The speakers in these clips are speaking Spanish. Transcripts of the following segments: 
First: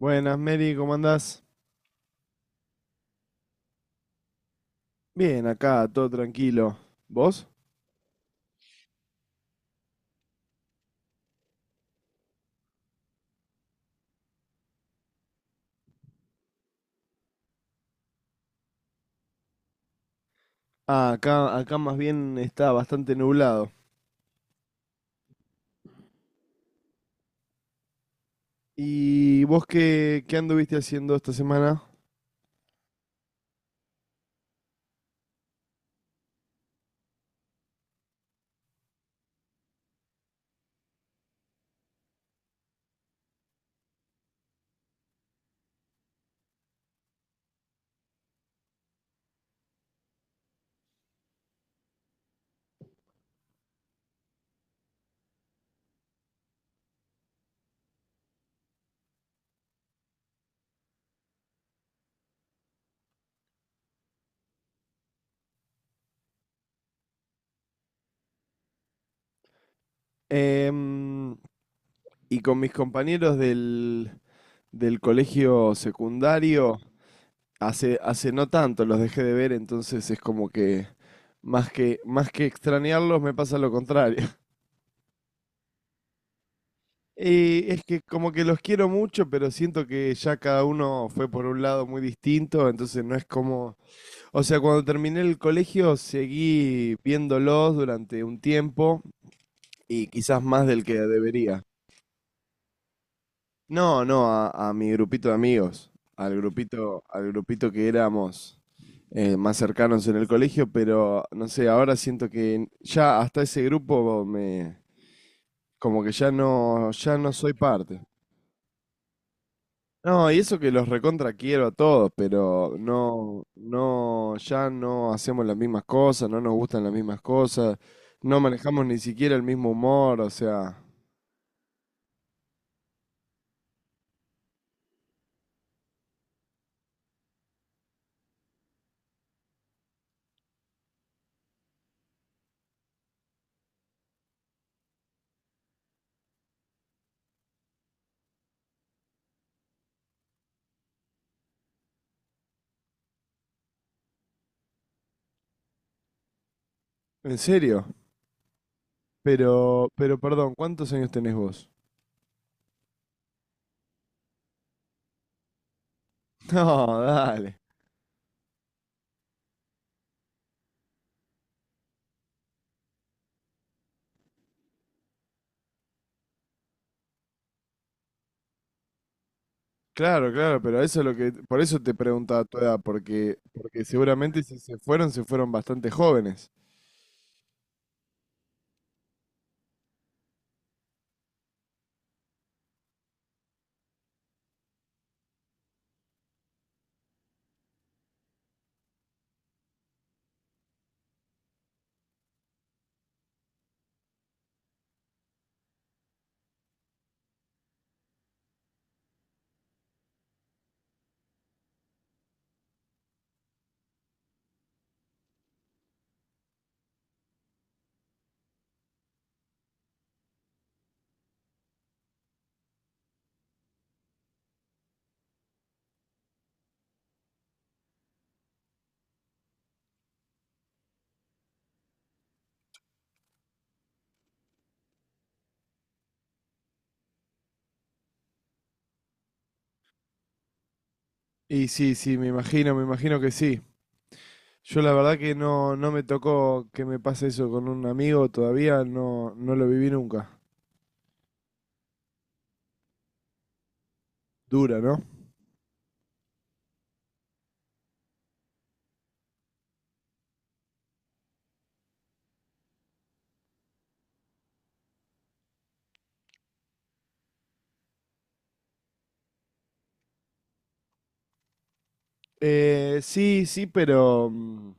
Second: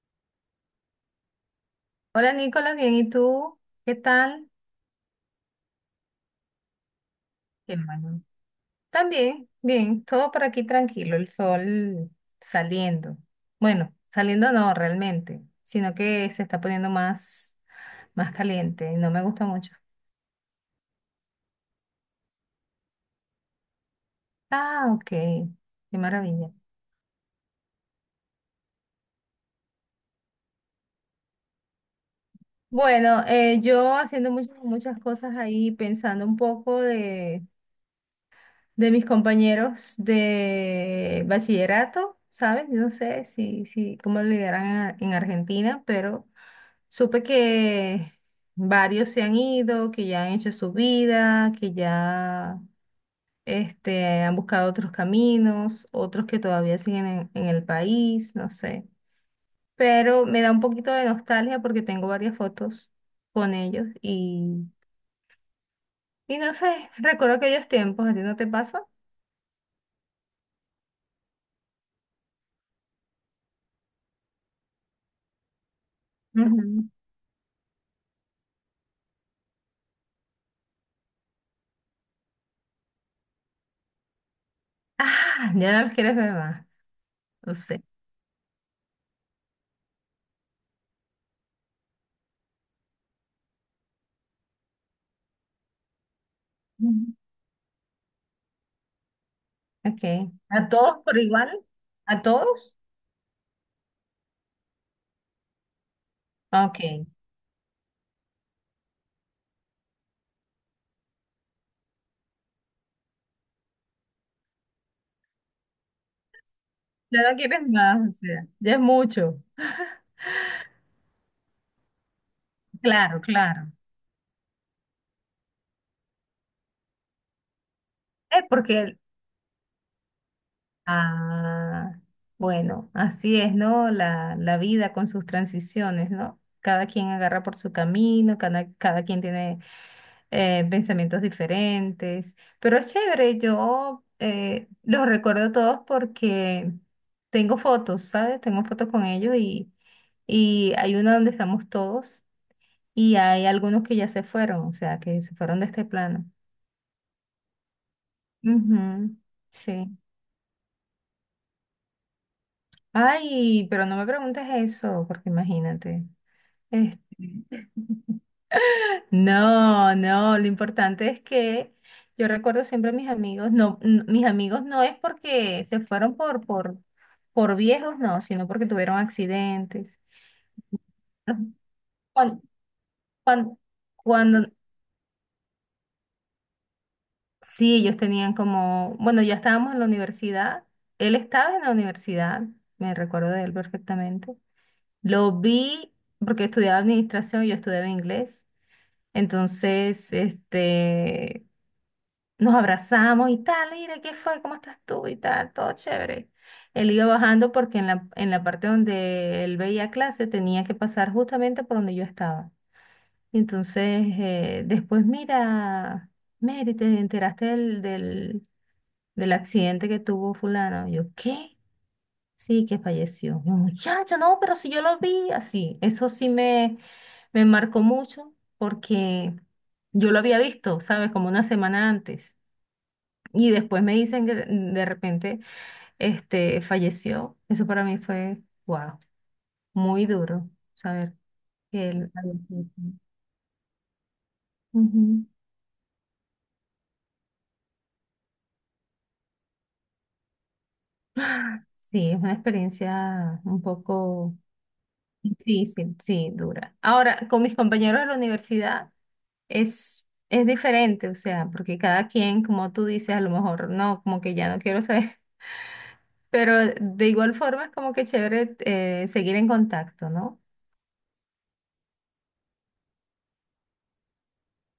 Buenas, Mary, ¿cómo andás? Hola Nicolás, bien, ¿y tú? ¿Qué tal? Bien, acá, todo tranquilo. ¿Vos? Qué bueno. También, bien, todo por aquí tranquilo, el sol saliendo. Bueno, saliendo no realmente, sino que se está poniendo más caliente y no me gusta mucho. Ah, acá más bien está bastante nublado. Ah, ok, qué maravilla. ¿Y vos qué anduviste haciendo esta semana? Bueno, yo haciendo muchas, muchas cosas ahí, pensando un poco de mis compañeros de bachillerato, ¿sabes? Yo no sé si, si, cómo le dirán en en Argentina, pero supe que varios se han ido, que ya han hecho su vida, que ya han buscado otros caminos, otros que todavía siguen en el país, no sé. Pero me da un poquito de nostalgia porque tengo varias fotos con ellos y no sé, recuerdo aquellos tiempos, ¿a ti no te pasa? Em, y con mis compañeros del colegio secundario, Ujú. hace no tanto los dejé de ver, entonces es como que más que extrañarlos me pasa lo contrario. Ah, ya no los quieres ver más. No Y es sé. que como que los quiero mucho, pero siento que ya cada uno fue por un lado muy distinto, entonces no es como. O sea, cuando terminé el colegio seguí Ujú. viéndolos durante un tiempo Ok. y quizás más ¿A del que todos por igual? debería. ¿A todos? No, no, a mi grupito de amigos, al grupito, Ok. al grupito que éramos más cercanos en el colegio, pero no sé, ahora siento que ya hasta ese grupo me, como que ya no, ya Ya no no soy quieres parte. más, o sea, ya es mucho. No, y eso que los recontra quiero a todos, pero Claro, no, claro. no, ya no hacemos las mismas cosas, no nos gustan las mismas cosas, no Es porque, manejamos ni siquiera el mismo humor, o sea, ah, bueno, así es, ¿no? La vida con sus transiciones, ¿no? Cada quien agarra por su camino, cada quien tiene pensamientos diferentes, pero es chévere, yo los recuerdo todos porque tengo fotos, ¿sabes? Tengo fotos con ellos y hay una donde estamos todos y hay algunos que ya se fueron, o sea, que se fueron de este plano. en serio. Ujú, sí. Pero perdón, ¿cuántos años tenés vos? Ay, pero no me preguntes eso, porque imagínate. Este, No, dale. No, no, lo importante es que yo recuerdo siempre a mis amigos, mis amigos no es porque se fueron por viejos, no, sino porque tuvieron accidentes. Claro, claro, pero eso es lo que, por eso te Cuando, preguntaba tu edad, porque, cuando, porque seguramente cuando si se fueron, se fueron bastante jóvenes. sí, ellos tenían como, bueno, ya estábamos en la universidad, él estaba en la universidad, me recuerdo de él perfectamente. Lo vi porque estudiaba administración, yo estudiaba inglés, entonces, nos abrazamos y tal, mira, ¿qué fue? ¿Cómo estás tú? Y tal, todo chévere. Él iba bajando porque en la parte donde él veía clase tenía que pasar justamente por donde yo estaba. Y entonces, después, mira, Mary, ¿te enteraste del accidente que tuvo fulano? Yo, ¿qué? Sí, que falleció. Yo, muchacha, no, pero si yo lo vi así. Eso sí me marcó mucho porque yo lo había visto, ¿sabes? Como una semana antes. Y después me dicen que de repente falleció. Eso para mí fue, wow, muy duro saber Y que sí, él sí, me falleció. imagino, me imagino que sí. Yo la verdad Ujú. que no, no me tocó que me pase eso con un amigo todavía, no, no lo viví nunca. Sí, es una experiencia un poco Dura, ¿no? difícil, sí, dura. Ahora, con mis compañeros de la universidad es diferente, o sea, porque cada quien, como tú dices, a lo mejor no, como que ya no quiero saber, pero de igual forma es como que chévere seguir en contacto, ¿no? Sí, sí, pero,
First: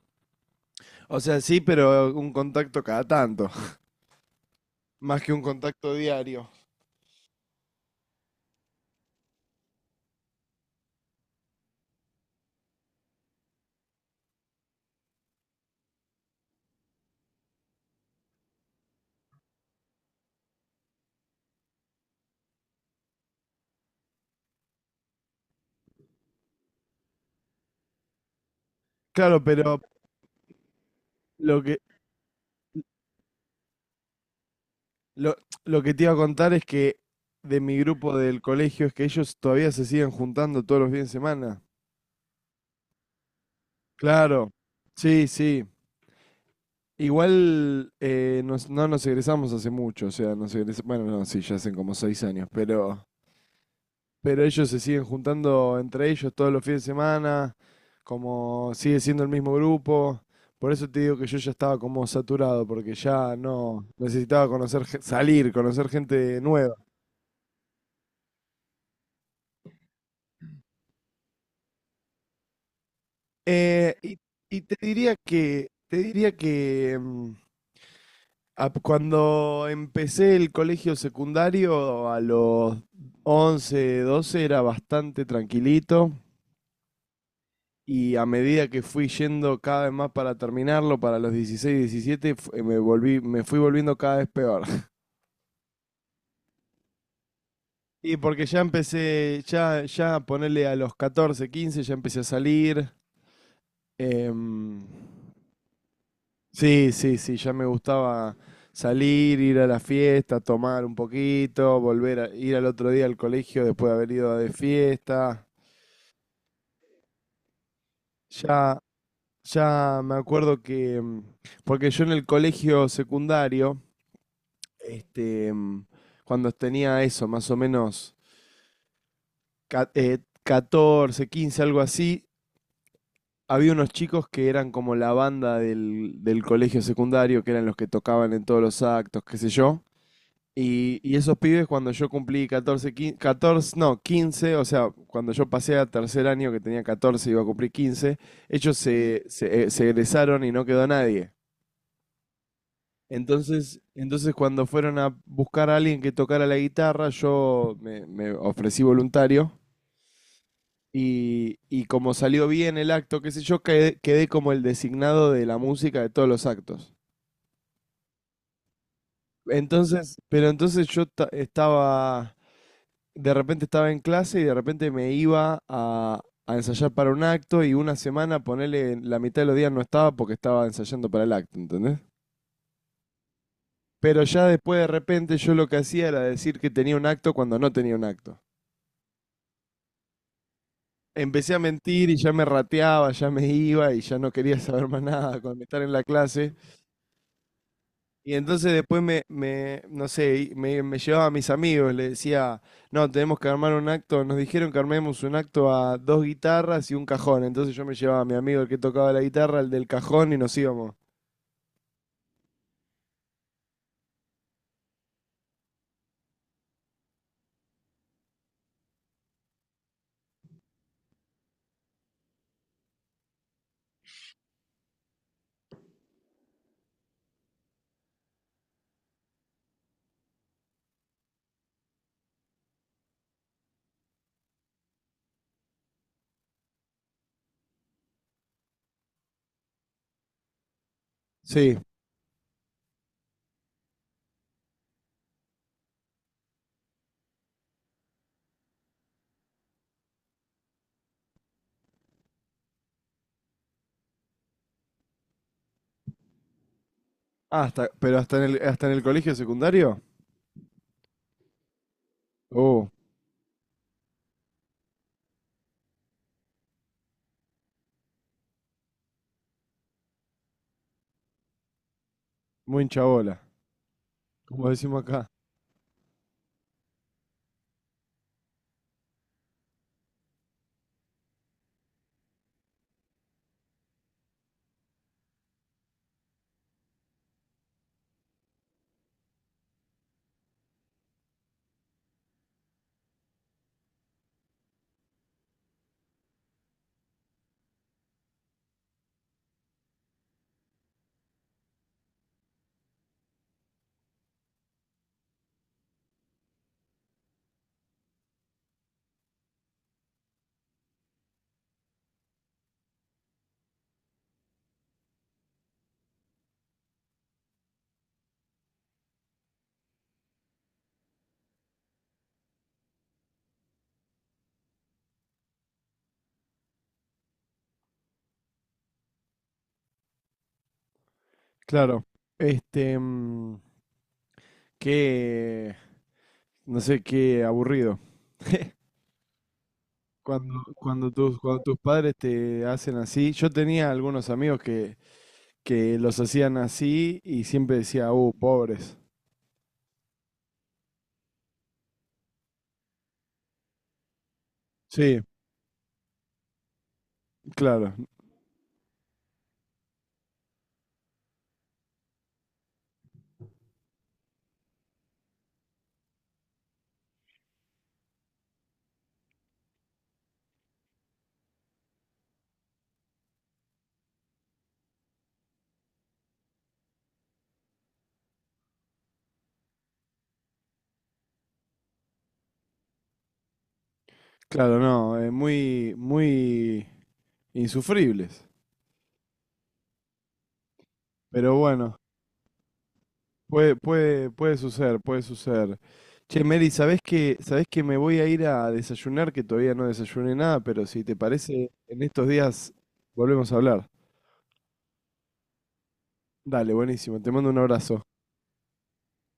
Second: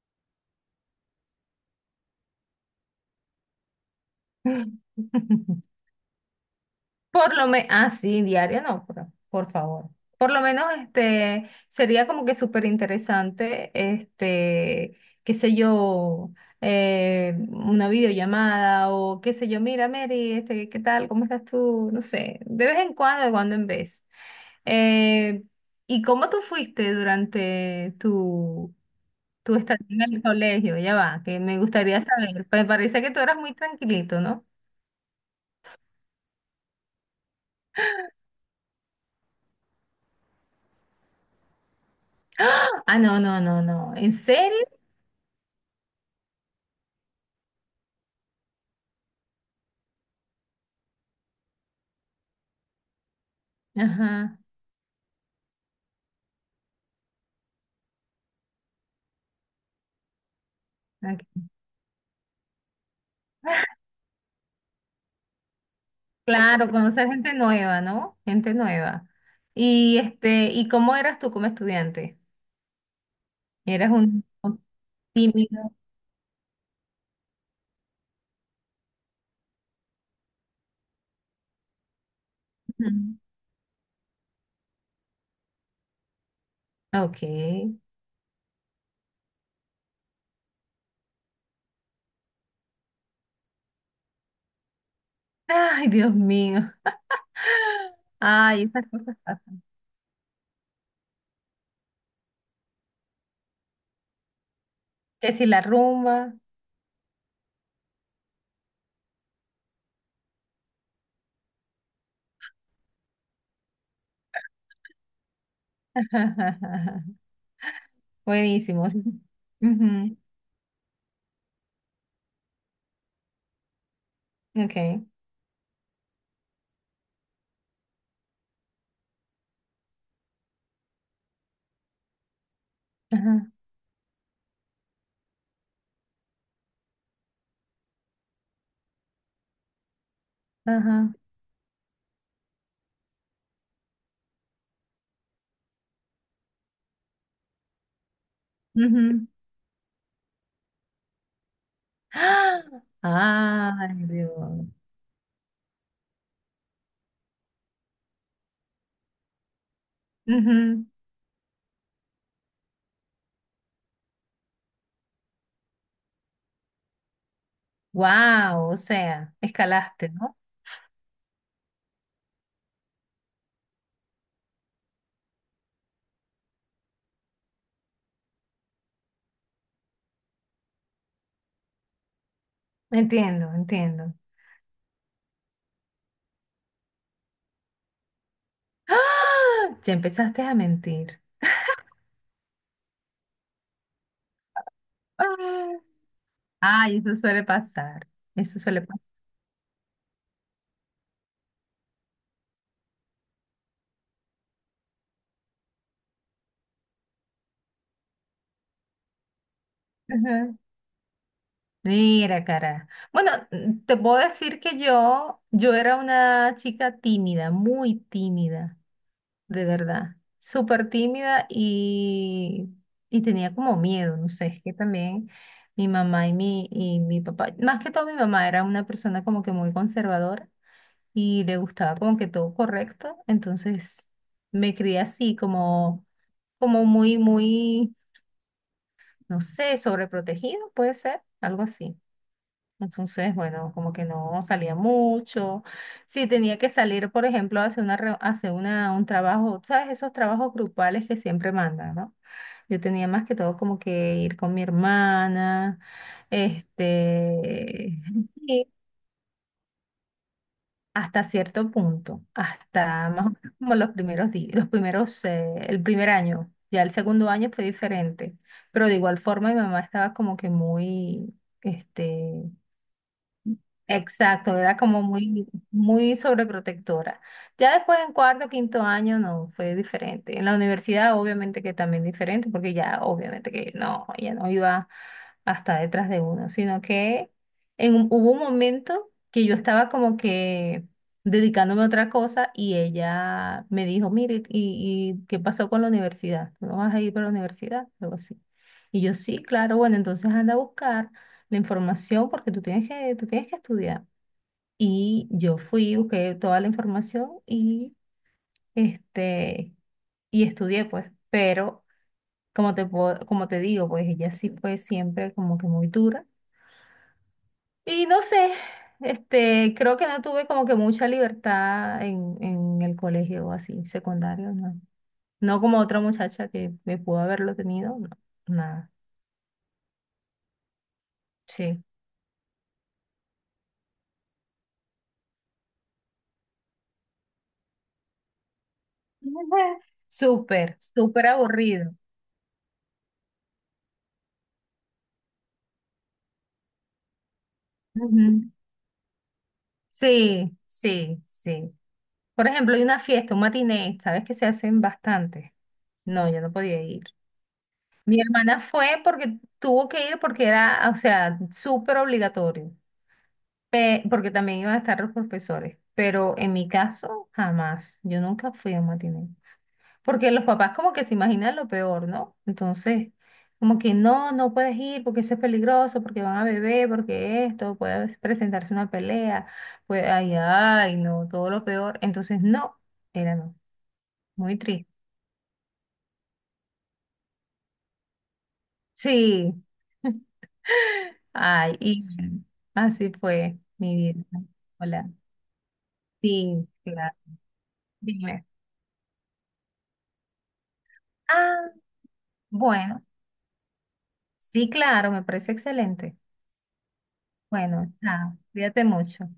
o sea, sí, pero un contacto cada tanto, más que un contacto diario. Por lo menos, ah, sí, diaria no, por favor. Por lo menos, sería como que súper interesante, qué sé yo, una videollamada o qué sé yo, mira, Mary, ¿qué tal? ¿Cómo estás tú? No sé, de vez en cuando, de cuando en vez. Eh, ¿Y cómo tú fuiste durante tu, Claro, tu pero estadía en el colegio? Ya va, que me lo que, gustaría saber. Me parece que tú eras muy tranquilito, ¿no? lo, lo que te iba a contar es que de mi grupo del colegio es que ellos todavía se siguen juntando todos los fines de semana. Ah, no, no, no, no. ¿En Claro, serio? sí, sí. Igual no nos egresamos hace mucho, o sea, bueno, no, sí, ya hacen como 6 años, pero, Ajá. pero ellos se siguen juntando entre ellos todos los fines de semana, como sigue siendo el mismo grupo. Por eso te digo que yo Ok. ya estaba como saturado, porque ya no necesitaba salir, conocer gente Claro, nueva. conocer gente nueva, ¿no? Gente nueva. ¿Y cómo eras tú como estudiante? ¿Eras Eh, y, un, y un te diría que, tímido? te diría que, mm, Ap- cuando empecé el colegio secundario, a los Ujú. 11, 12 era bastante tranquilito Ok. y a medida que fui yendo cada vez más para terminarlo, para los 16, 17 me fui volviendo cada vez peor. Ay, Dios mío. Y porque Ay, esas cosas pasan. ya ponerle a los 14, 15 ya empecé a salir. em, Que si la rumba. Sí, sí, sí, ya me gustaba salir, ir a la fiesta, tomar un poquito, volver a ir al otro día al colegio después de haber ido de fiesta. Ya, Buenísimo. Sí. ya me Ujú. acuerdo que, porque yo en el colegio secundario, Ok. este, cuando tenía eso, más o menos 14, 15, algo así, Ajá. había unos chicos que eran como la banda del colegio secundario, que eran los que tocaban en todos los actos, qué sé yo. Y, Ajá. y esos pibes cuando yo cumplí 14, 15, 14, no, 15, o sea, cuando yo pasé a tercer año que tenía 14 iba a cumplir 15, ellos Ujú. Se egresaron y no quedó nadie. ¡Ah! Entonces, Ay, entonces cuando Dios. fueron a buscar a alguien que tocara la guitarra, yo me ofrecí voluntario y como salió bien el acto, qué sé yo, quedé como el designado de la música de todos los actos. Wow, o sea, escalaste, ¿no? Pero entonces yo estaba. De repente estaba en clase y de repente me iba a, ensayar para un acto y una semana, ponele, la mitad de los días no estaba porque estaba ensayando para el acto, ¿entendés? Entiendo, entiendo. Pero ya después de repente yo lo que hacía era decir que tenía un acto cuando no tenía un acto. ¡Ah! Ya empezaste a mentir. Empecé a mentir y ya me rateaba, ya me iba y ya no quería saber más nada con estar en ¡Ah! la clase. Ay, eso suele pasar. Y Eso entonces suele pasar. después me no sé, y me llevaba a mis amigos, le decía, no, tenemos que armar un acto, nos dijeron que armemos un acto a dos guitarras y un cajón. Entonces yo me llevaba a mi amigo el que tocaba la guitarra, el del cajón, y Ajá. nos íbamos. Mira, cara. Bueno, mm, te puedo decir que yo era una chica tímida, muy tímida, de verdad. Súper tímida y tenía como miedo, no sé, es que también mi mamá y mi papá, más que todo mi mamá era una persona como que muy conservadora. Y le gustaba como que todo correcto, entonces me crié así como, como muy, muy, no sé, sobreprotegido, puede ser, algo Sí. así. Entonces, bueno, como que no salía mucho. Si tenía que salir, por ejemplo, hacer un trabajo, ¿sabes? Esos trabajos grupales que siempre mandan, ¿no? Yo tenía más que todo como que ir con mi hermana, Ah, hasta, este, pero hasta en el, sí, hasta en el colegio secundario. hasta cierto punto, Oh, hasta más o menos como los primeros días, los primeros, el primer año, ya el segundo año fue diferente, pero de igual forma mi mamá estaba como que muy. este, muy hincha bola, Exacto, como era decimos como acá. muy, muy sobreprotectora. Ya después en cuarto, quinto año, no, fue diferente. En la universidad, obviamente que también diferente, porque ya, obviamente que no, ya no iba hasta detrás de uno, sino que hubo un momento que yo estaba como que dedicándome a otra cosa y ella me dijo, mire, ¿y qué pasó con la universidad? ¿Tú no vas a ir para la universidad? Algo así. Y yo, sí, claro, bueno, entonces anda a buscar la información porque tú tienes que estudiar. Y yo fui, busqué toda la información este, y estudié, pues, pero como te digo, pues ella sí fue siempre como que muy dura. Y no sé, creo que no tuve como que mucha libertad en el colegio así, secundario, no. No como otra muchacha que me pudo haberlo tenido, no, nada, sí. Claro. Este, qué, no sé, qué aburrido. Cuando, Súper, cuando súper tus, cuando tus aburrido. padres te hacen así, yo tenía algunos amigos que los hacían así y siempre decía, Ujú. pobres. Sí, sí, sí. Por ejemplo, hay una fiesta, un matiné, ¿sabes? Que se hacen Sí, bastante. No, yo no podía ir. claro, Mi hermana fue porque tuvo que ir porque era, o sea, súper obligatorio, porque también iban a estar los profesores, pero en mi caso, jamás. Yo nunca fui a un matiné. Porque los papás como que se imaginan lo peor, ¿no? Entonces, como que no, no puedes ir porque eso es peligroso, porque van a beber, porque esto, puede presentarse una pelea, pues, ay, ay, no, todo lo peor. Entonces, no, era no, muy claro, triste. no, muy, muy insufribles. Sí, Pero ay, bueno, y así fue puede, mi vida. puede, puede suceder, Hola. puede suceder. Che, Sí, Mary, ¿sabés claro, que, sabés que me voy a ir dime. a desayunar, que todavía no desayuné nada, pero si te parece, Ah, en estos días bueno, volvemos a hablar. sí, claro, me parece excelente. Dale, buenísimo, te mando un Bueno, abrazo. chao, cuídate mucho.